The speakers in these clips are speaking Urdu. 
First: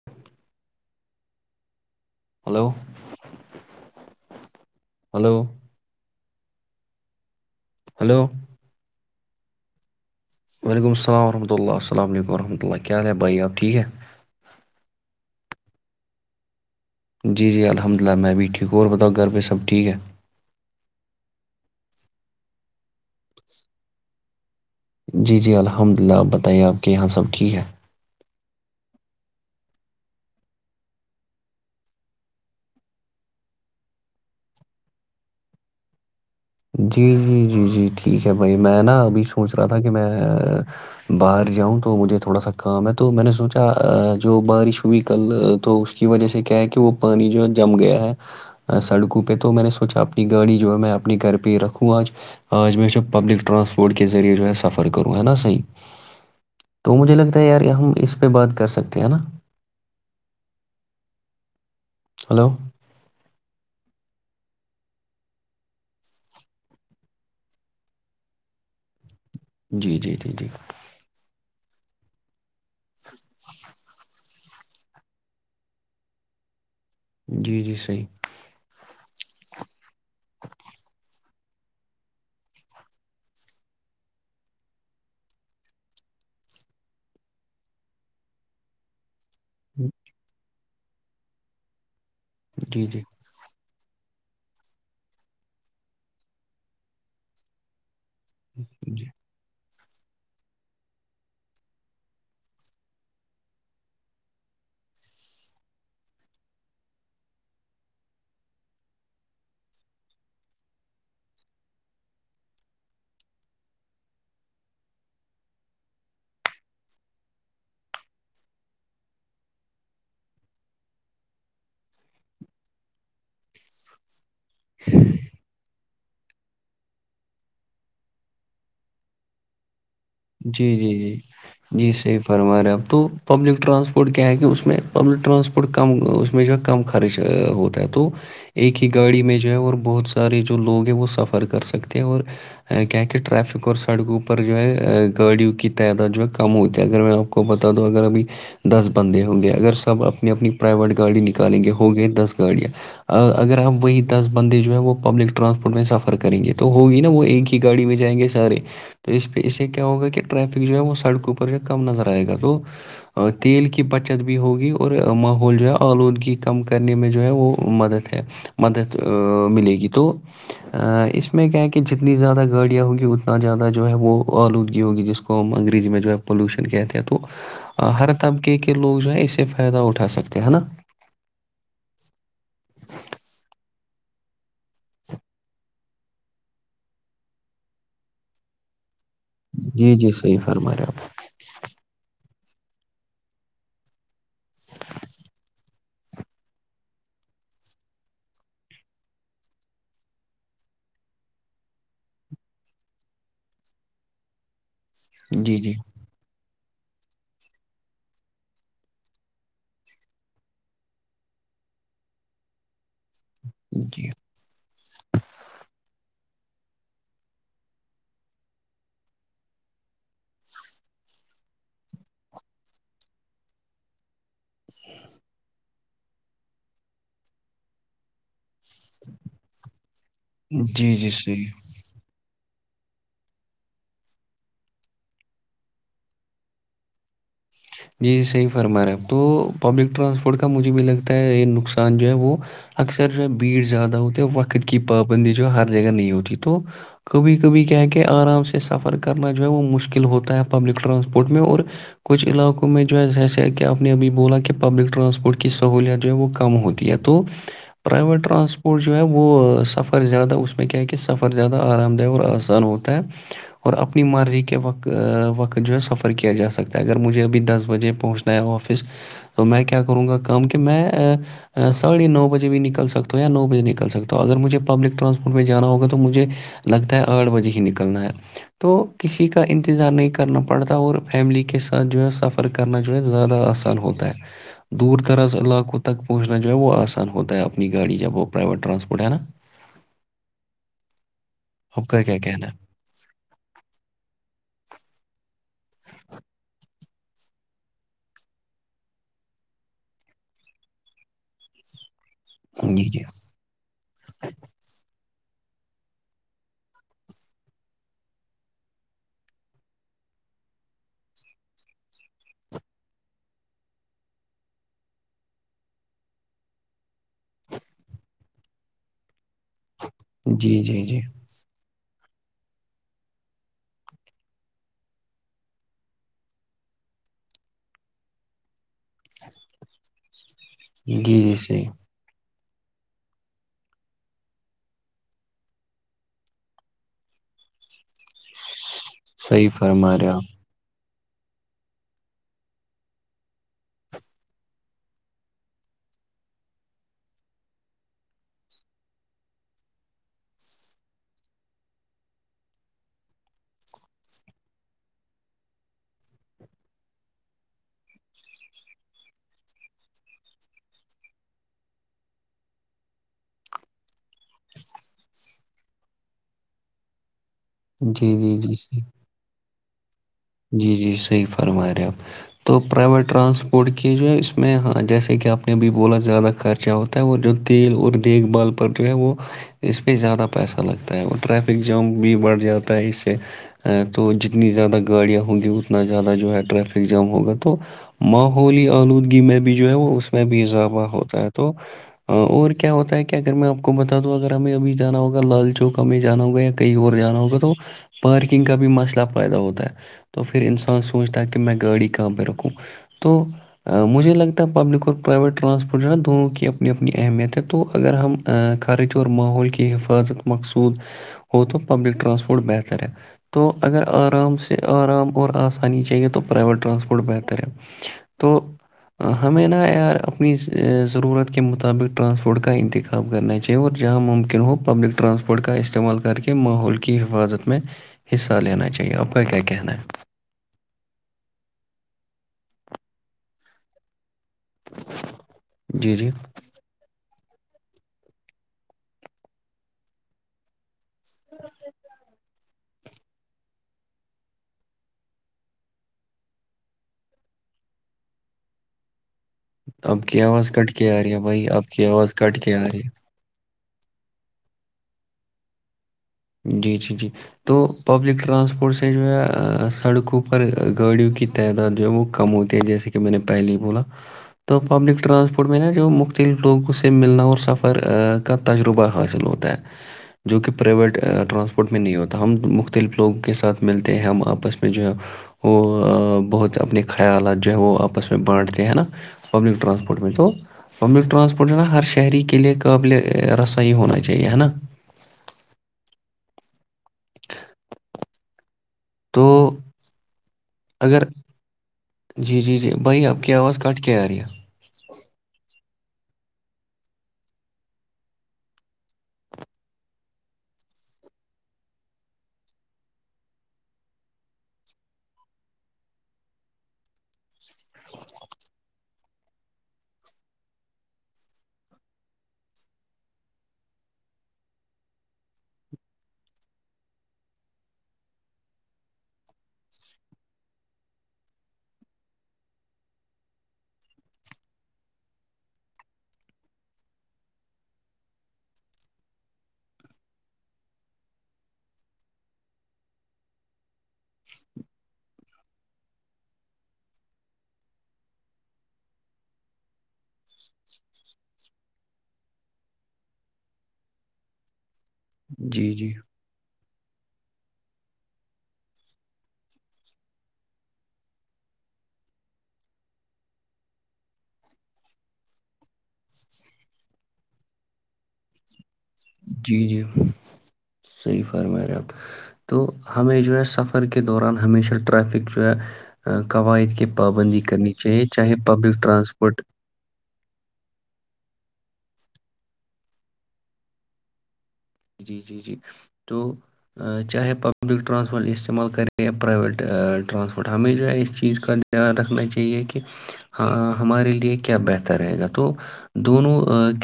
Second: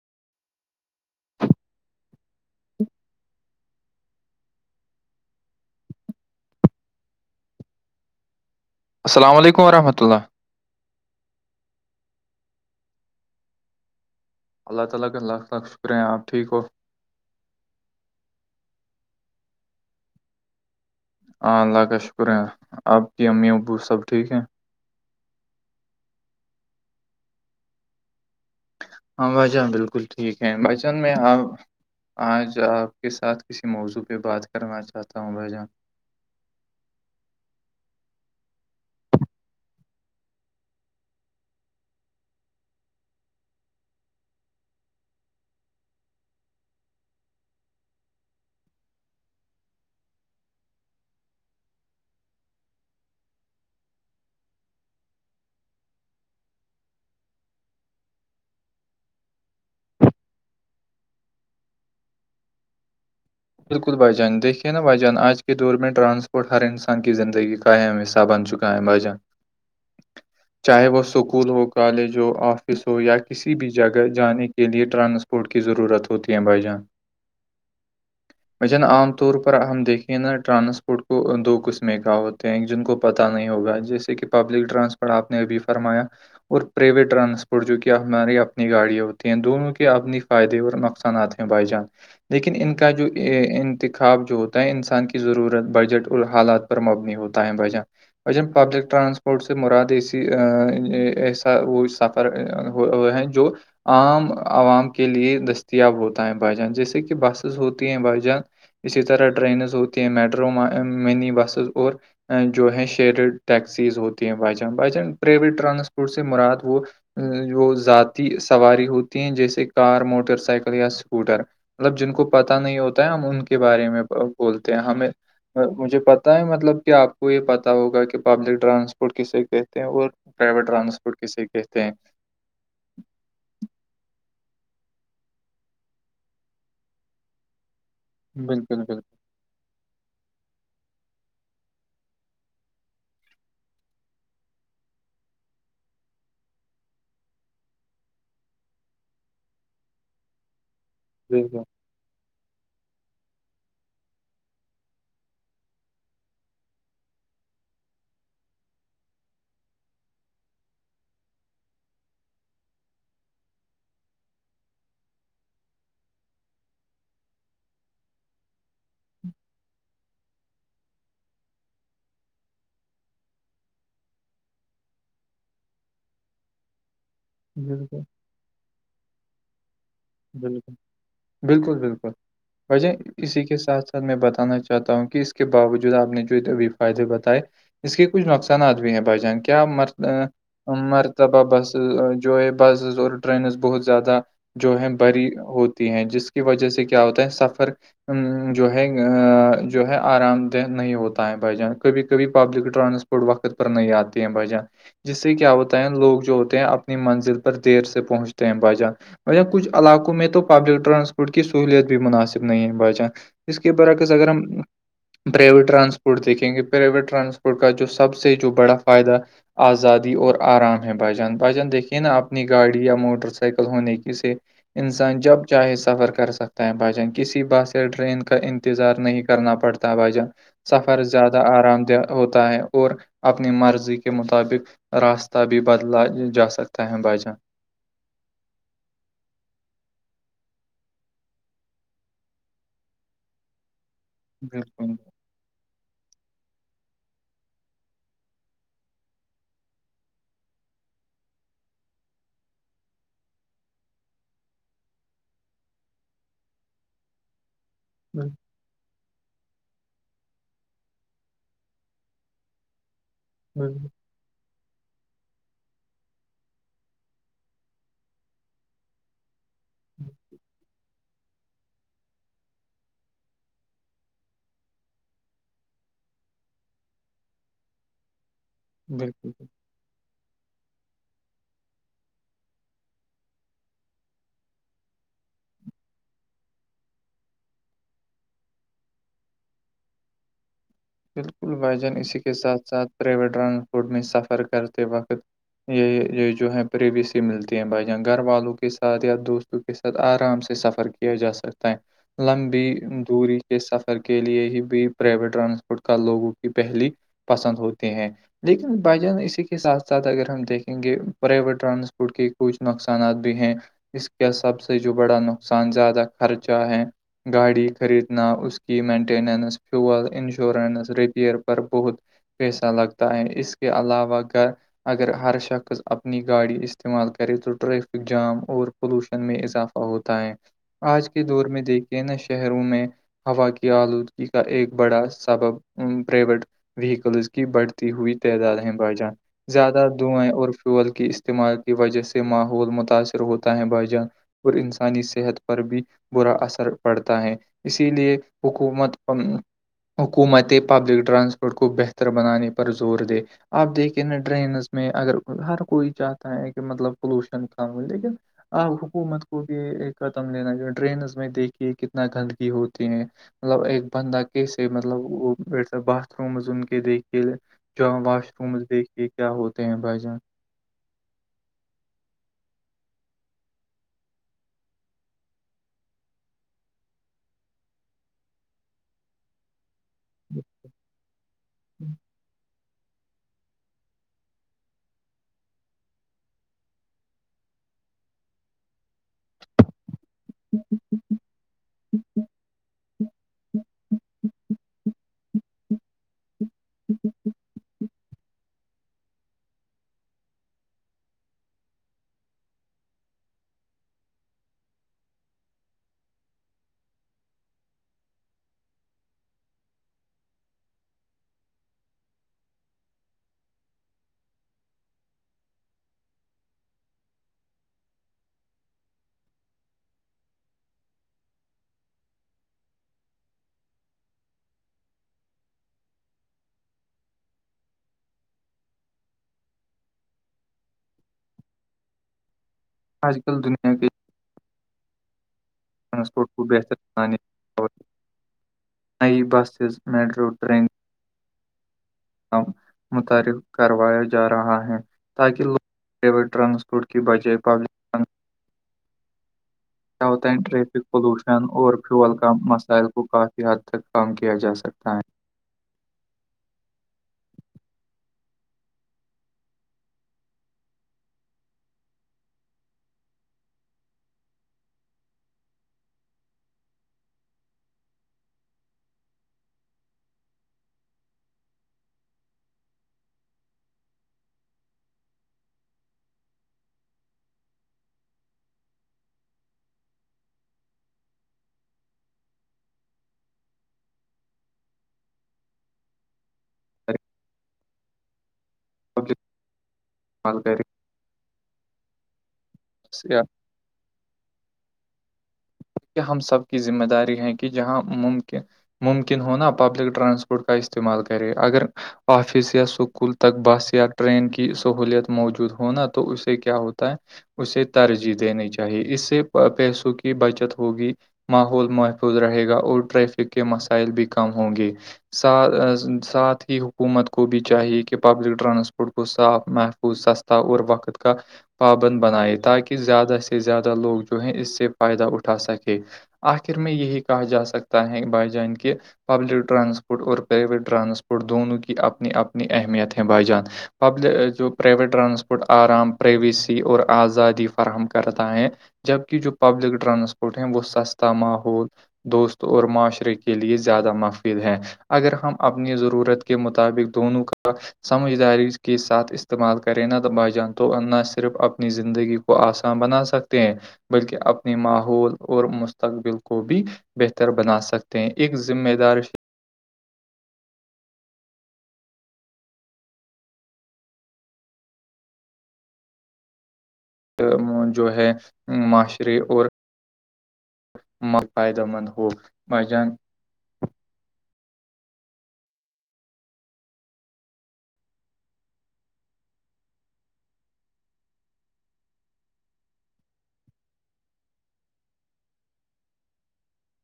[inaudible] ہلو ہلو ہلو السلام علیکم رحمۃ اللہ وعلیکم الل ورحمۃ اللہسلام علم وورحمۃ اللہ حل ہے بھائی آ ٹھیک ہے اللہ تعالی کا لاکھ لاکھ شکر ہیں اپ ٹھیک ہو جی جی الحمد للہ میں بھی ٹھیک اور بتاؤ گھر پہ سب ٹھیک ہے ہاں اللہ کا شکر ہے آپ کی امی ابو سب ٹھیک ہیں جی جی الحمد للہ آپ بتائیے آپ کے یہاں سب کی ہے ہاں بھ جان بالکل ٹھیک ہے بھ جان میں آج آپ کے ساتھ کسی موضوع پہ بات کرنا چاہتا ہوں ب جان جی جی جی جی ٹھیک ہے بھائی میں نا ابھی سوچ رہا تھا کہ میں باہر جاؤں تو مجھے تھوڑا سا کام ہے تو میں نے سوچا جو بارش ہوئی کل تو اس کی وجہ سے کیا ہے کہ وہ پانی جو ہے جم گیا ہے سڑکوں پہ تو میں نے سوچا اپنی گاڑی جو ہے میں اپنے گھر پہ پہ رکھوں آج آج میں جو پبلک ٹرانسپورٹ کے ذریعے جو ہے سفر کروں ہے نا صحی تو مجھے لگتا ہے یار ہم اس پہ بات کر سکتے ہیں نا ہلو بالکل بھ جان دیکھیے نا بائیجان آج کے دور میں ٹرانسپورٹ ہر انسان کی زندگی کا کم حساب چ کماجن جی جی جی جی چاہے وہ اسکول ہو کالج ہو آفس ہو یا کسی بھی جگہ جانے کے لیے ٹرانسپورٹ کی ضرورت ہوتی ہے بھائی جان جی جی صحیح اھ نا عام طور پر ہم دیکھیں نا ٹرانسپورٹ کو دو قسمیں کا ہوت جن کو پتا نہیں ہوگا جیسے کہ پبلک ٹرانسپورٹ آپ نے ابھی فرمایا اور پرائیویٹ ٹرانسپورٹ جو کہ ہماراری اپنی گاڑیں ہوتی ہیں دونوں کے اپنے فائدے اور نقصانات ہیں بائی جان لیکن ان کو جی جی یہ انتخاب جو ہوتا ہے انسان کی ضرورت بجٹ اور حالات پر مبنی ہوتا ہے بجہ وجن پبلک جی ٹرانسپورٹ سے مراد اسی ایسا وہ سفر ہو ہیں جو عام عوام کے لیے دستیاب ہوتا ہے بھجان جیسے کہ بسیز ہوتی ہیں بائیجان اسی طرح ٹرینز ہوتی ہیں میٹرو مینی بسز اور جو ہے شییرڈ ٹیکسیز ہوتی ہیں بھ جان بریویٹ ٹرانسپورٹ سے مراد وہ وہ ذاتی سواری ہوتی ہیں جیسے کار موٹر سائیکل یا اسکوٹر مطلب جن کو پتا نہیں ہوتا ہے ہم ان کے بارے میں بولتے ہیں ہمیں مجھے پ تیں مطلب کہ آپ کو یہ پتتا ہوگا کہ پبلک ٹرانسپورٹ کسے کہتے ہیں اور جی پرائیویٹ جی جی ٹرانسپورٹ کسے کہتے جی ہیں صحیح فرما رہا اب تو پبلک ٹرانسپورٹ کیا ہے کہ اس میں پبلک ٹرانسپورٹ کم اس میں جو کم خرچ ہوتا ہے تو ایک بالکل ہی بالکل گاڑی میں جو ہے اور بہت س سارے جو لوگ ہیں وہ سفر کر سکتے ہیں اور کیا کہ ٹریفک اور سڑکوں پرر جو ہے گاڑیوں کی تعداد جو میں کم ہوتی ہے اگر میں آپ کو بتا دوں اگر ابھی دس بندے ہوں گے اگر سب اپنی اپنی پرائیویٹ گاڑی نکالیں بالکل گے ہو گے دس گاڑیاں اگر ہمپ وہی دس بندے جو ہیں وہ پبلک ٹرانسپورٹ میں سفر کریں گے تو ہوگی نا وہ ایک ہی گاڑی میں جائیں گے سارے تو اس پہ اسے ہوگا کہ ٹریفک جو ہے وہ سڑکوں پر جو ہے کم نظر آئے گا تو تیل کی بچت بھی ہوگی اور ماحول جو ہے آلودگی کم کرنے میں جو ہے وہ مدد ہے مدد ملے گی تو اس میں کیا ہے کہ جتنی زیادہ گاڑیاں ہوگی اتنا زیادہ جو ہے وہ آلودگی ہوگی جس کو ہم انگریزی میں جو ہے پلیوشن کہتے ہیں تو بالکل بالکل ہر طبقے کے لوگ جو ہے اس سے فائدہ اٹھا سکتے ہیں نا بالکل بالکل بالکل وجہ اسی کے ساتھ ساتھ میں بتانا چاہ چاہتا ہوں کہ اس کے باوجود آپ نے جو ابھی فائدے بتائے اس کے کچھ نقصانات بھی ہیں بھائی جان کے کیا جی مرد جی صحیح فرما رہے آپ مرد طبح بسز جو ہے بسز اور رینز بہت زیادہ جو ہے بری ہوتی ہے جس کی وجہ سے کیا ہوتا ہے سفر جو ہے جو ہے آرام دہ نہیں ہوتا ہے بھائی جان کبھی کبھی پبلک ٹرانسپورٹ پوڈ وقت پر ن د تیںم وجہ جس سے کیا جی جی ہوتا ہے لوگ جو ہوتے ہیں اپنی منزل پر دیر سے پہنچتے ہیں بجان بہ کچھ علاقوں میں تو پبلک ٹرانسپورٹ کی سہولیت بھی مناسب نہیں ہے بھچان اس کے جی برعکس اگر ہم پرائیویٹ ٹرانسپورٹ دیکھیں گے پرائیویٹ ٹرانسپورٹ کا جو سب سے جو بڑا فائدہ آزادی اور آرام ہے بھجان بھجان دیکھیے نا اپنی گاڑی یا موٹر سائیکل ہونے کی سے انسان جب چاہے سفر کر سکتا ہے بھائی جان کسی بات سے ٹرین کا انتظار نہیں کرنا پڑتا بھائی جان جی سفر جی زیادہ صحیح آرام دہ ہوتا ہے اور اپنی مرضی کے مطابق راستہ بھی بدلا جا سکتا ہے بجان جی جی صحیح فرما رہا ہے ا تو پبلک ٹرانسپورٹ کا مجھے بھی لگتا ہے یہ نقصان جو ہے وہ اکثر جو ہے بھیڑ زیادہ ہوتی ہے وقت کی بالکل پابندی جو ہے ہر جگہ نہیں ہوتی تو کبھی کبھی کیا ہے کہ آرام سے سفر کرنا جو ہے وہ مشکل ہوتا ہے پبلک ٹرانسپورٹ میں اور کچھ علاقوں میں جو ہے جیسے کہ آپ نے ابھی بولا کہ پبلک ٹرانسپورٹ کی سہوللیت جو ہے وہ کم ہوتی ہے تو پرائیویٹ ٹرانسپ اور جو ہے وہ سفر زیادہ اس میں کیا ہے کہ سفر زیادہ آرام دہ اور آسان ہوتا ہے اور بالکل اپنی مرضی کے و وقت جو ہے سفر کیا جا سکتا اگر مجھے ابھی دس بجے پہنچنا ہے آفس تو میں کیا کروں گا کام کہ میں ساڑھے نو بجے بھی نکل سکتا ہو یا نو بجے نکل سکتا ہو اگر مجھے پبلک ٹرانسپورٹ میں جانا ہوگا تو مجھے لگتا ہے آٹھ بجے ہی نکلنا ہے تو کسی بالکل کا انتظار نہیں کرنا پڑتا اور فیملی کے کے ساتھ جو ہے سفر کرنا جو ہے زیادہ آسان ہوتا ہے دور دراز علاقوں تک پہنچنا جو ہے وہ آسان ہوتا ہے اپنی گاڑی جب وہ پرائیویٹ ٹرانسپورٹ ہے نا بالکل بھائی آپ جان کا کیا اسی کے کہنا ساتھ ساتھ پائیویٹ ٹرانسپورٹ میں سفر کرتے وقت یہ یہ جو ہے پریویسی ملتی ہیں بھائی جان گھر والوں کے ساتھ یا دوست کے ساتھ آرام سے سفر کیا جا سکتا ہے لمبی ہے جی جی دوری کے سفر کے لیے ہی بھی پرائیویٹ ٹرانسپورٹ کا لوگوں کی پہلی پسند ہوتے ہیں لیکن ب جان اسی کے ساتھ ساتھ اگر ہم دیکھیں گے پرائیویٹ ٹرانسپورٹ کے کچھ نقصانات بھی ہیں اس کا سب سے جو بڑا نقصان زیادہ خرچہ ہے گاڑی خریدنا اس کی مینٹیننس فیول جی جی انشورنس ریپیئر پر بہت پیسہ لگتا ہے اس کے علاوہ گھر اگر ہر شخص اپنی گاڑی استعمال کرے تو ریفک جام اور پولوشن میں اضافہ ہوتا ہے جی آج جی کے جی دور میں صحیح دیکھے نا شہروں میں ہوا کی آلودگی کا ایک بڑا سبب پرائیویٹ ویکلز کی بڑھتی ہوئی تعداد ہے ب جان صحیح زیادہ فرما رہے دھوئیں آپ اور فیول کی اس استعمال کی وجہ سے ماحول متاثر ہوتا ہے بھائی جان اور انسانی صحت پر بھی برا اثر پڑتا ہے اسی لیے حکومت حکومت پبلک ٹرانسپورٹ کو بہتر بنانے پر زور دے آپ دیکھیں نا ڈرینز میں اگر ہر کوئی چاہتا ہے کہ مطلب پولوشن کم ہو لیکن آپ حکومت کو بھی قدم لینا جواہ ڈرینز میں دیکھیے کتنا گندگی ہوتی ہیں مطلب ایک بندہ کیسے مطلب وہ باتھ رومز ان کے دیکھ کے جواں جی واش جی رومز جی دیکھے کیا ہوتے ہیں بھائی جان جی جی صحیح فرما رہے ہیں آپ تو پرائیویٹ ٹرانسپورٹ کی جو ہے اس میں ہاں جیسے کہ آپ نے بھی بولا زیادہ خر خا ہوتا ہے اور جو تیل اور دیکھ بھال پر جو ہے وہ اس پہ زیادہ پیسہ لگتا ہے اور ٹریفک جام بھی بڑھ جاتا پر اس سے تو جتنی زیادہ گاڑیاں ہوں گی اتنا زیادہ جو ہے ٹریفک جام ہوگا تو ماحولی آلودگی میں بھی جو ہے وہ اس میں بھی اضافہ ہوتا ہے تو اور کیا ہوتا ہے کہ اگر میں آپ کو بتا دوں اگر ہمیں ابھی جانا ہوگا لال چوک میں جانا ہوگا یا کہیں اور جانا ہوگا تو پارکنگ کا بھی مسئلہ پائیدا ہوتا ہے تو پھر انسان سوچتا ہے کہ میں گاڑی کہاں پہ رکوں تو مجھے لگتا ہے پبلک اور پرائیویٹ ٹرانسپورٹ جو ہے نا دونوں کی اپنی اپنی اہمیت ہے تو اگر ہم خرچ اور ماحول کی حفاظت مقصود ہو تو پبلک ٹرانسپورٹ بہتر ہے تو اگر آرام سے آرام اور آسانی چاہیے تو پرائیویٹ ٹرانسپورٹ بہتر ہے تو ہمیں نہا یار اپنی ضرورت کے مطابق ٹرانسپورٹ کا انتخاب خاب کرنا چاہیے اور جہاں ممکن ہو پبلک ٹرانسپورٹ کا استعمال کر کے ماحول کی حفاظت میں حصہ لینا چاہیے آ کو کیا کہنا ہے اج کل دنیا کے ہے جی جی ٹرانسپورٹ بہتر س نئی بسز میٹرو ٹرین ج متعارف کروایا جا رہا ہے تاکہوگ پی ٹرانسپورٹ کی بجائے پک آپ کیا کی ہوتاائ آواز کٹ ٹریفک کے آ رہی ہے پولوشن بھائی آپ اور کی آواز فیول کا کٹ کے آ رہی مسائل کو کافی حد تک کام کیا جا سکتا ہے جی جی جی تو پبلک ٹرانسپورٹ سے جو ہے سڑکوں پر گاڑیوں کی تعداد جو ہے وہ کم ہوتی ہے جیسے کہ میں نے پہلے ہی بولا تو پبلک ٹرانسپورٹ میں نا جو مختلف لوگوں سے ملنا اور سفر کا تجربہ حاصل ہوتا ہے جو کہ پرائیویٹ ٹرانسپورٹ میں نہیں ہوتا ہم مختلف لوگوں کے ساتھ ملتے ہیں ہم آپس میں جو ہے وہ بہت اپنے خیالات جو ہے وہ آپس میں بانٹتے ہیں نا پبلک رانسپورٹ منتو پبلک ٹرانسپورٹ جو ہے نا ہر شہری کے لیے قابل رسائی ہونا چاہیے ہے نا ہے پبلک تو استعمال اگر جی جی جی بھائی کریں آپ کی آواز کاٹ کیرییا کہ ہم سب کی ذمہ داری ہے کہ جہاں ممکن ممکن ہونا پبلک ٹرانسپورٹ کا استعمال کرے اگر آفس یا اسکول تک بس یا ٹرین کی سہوولت موجود ہوناا تو اسے کیا ہوتا ہے اسے ترجیح دینی چاہیے اس سے پیسوں کی بچت ہوگی ماحول محفوظ رہے گا اور ٹریفک کے مسائل بھی کم ہوں گے ساتھ ہی حکومت کو بھی چاہیے کہ پبلک ٹرانسپورٹ کو صاف محف وہ سستا اور وقت کا پابند بنائے تاکہ زیادہ سے زیادہ لوگ جو ہے اس سے فائدہ اٹھا سکے آخر میں یہی کہا جا سکتا ہے بھائی جان کے پبلک ٹرانسپورٹ اور پرائیویٹ ٹرانسپورٹ دونوں کی اپنی اپنی اہمیت ہیں بائی جان پبل جو پرائیویٹ ٹرانسپورٹ آرام پرائیویسی اور آزادی فراہم کرتا ہے جبک جو پبلک ٹرانسپورٹ اٹھےیں وہ سستا ماحول دوست اور معاشرے کے لیے زیادہ مفید ہے اگر ہم جی اپنی جی ضرورت کے مطابق دونوں کا سمجھداری کے ساتھ استعمال کریں نہب جان تو نہ صرف اپنی زندگی کو آسان بنا سکتے ہیں بلکہ اپنے ماحول اور مستقبل کو بھی بہتر بنا سکتے ہیں ایک ذمہ دار جی جی صحیح فرما رہے آپ تو ہمیں جو ہے سفر کے دوران ہمیشہ ٹریفک جو ہے قواعد کے پابندی کرنی جو چاہیے ہے چاہے پبلک ٹرانسپورٹ م فائدہ مند ہو مج جی جی جی تو چاہے پبلک رانسپورٹ استعمال کرےیا پراویٹ رانسپورٹ ہمیشہ اس چیز کا خیاان رکھنا چاہیے کہ ہاں ہمارے لیے کیا بہتر رہے گا تو دونوں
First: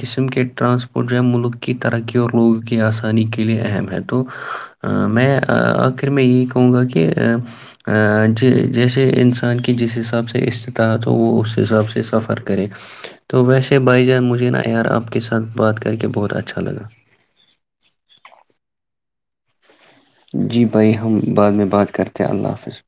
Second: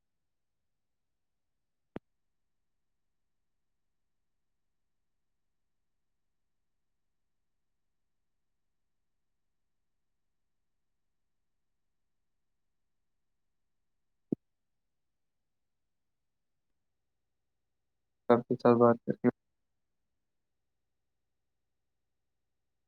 قسم کے ٹرانسپورٹ جو ہے ملک کی ترقی اور لوگ کی آسانی کے لیے اہم ہے تو میں آخر میں یہی کہوں گا کہ ج جیسے انسان کی جس حساب سے استطاعت ہو وہ اس حساب سے سفر کرے تو ویسے بائی جان مجھے نا یار آپ کے ساتھ بات کر کے بہت اچھا لگا [inaudible] کاف کے ساتھ بات کر کے جی بھائی ہم بعد میں بات کرتے ہیں اللہ حافظ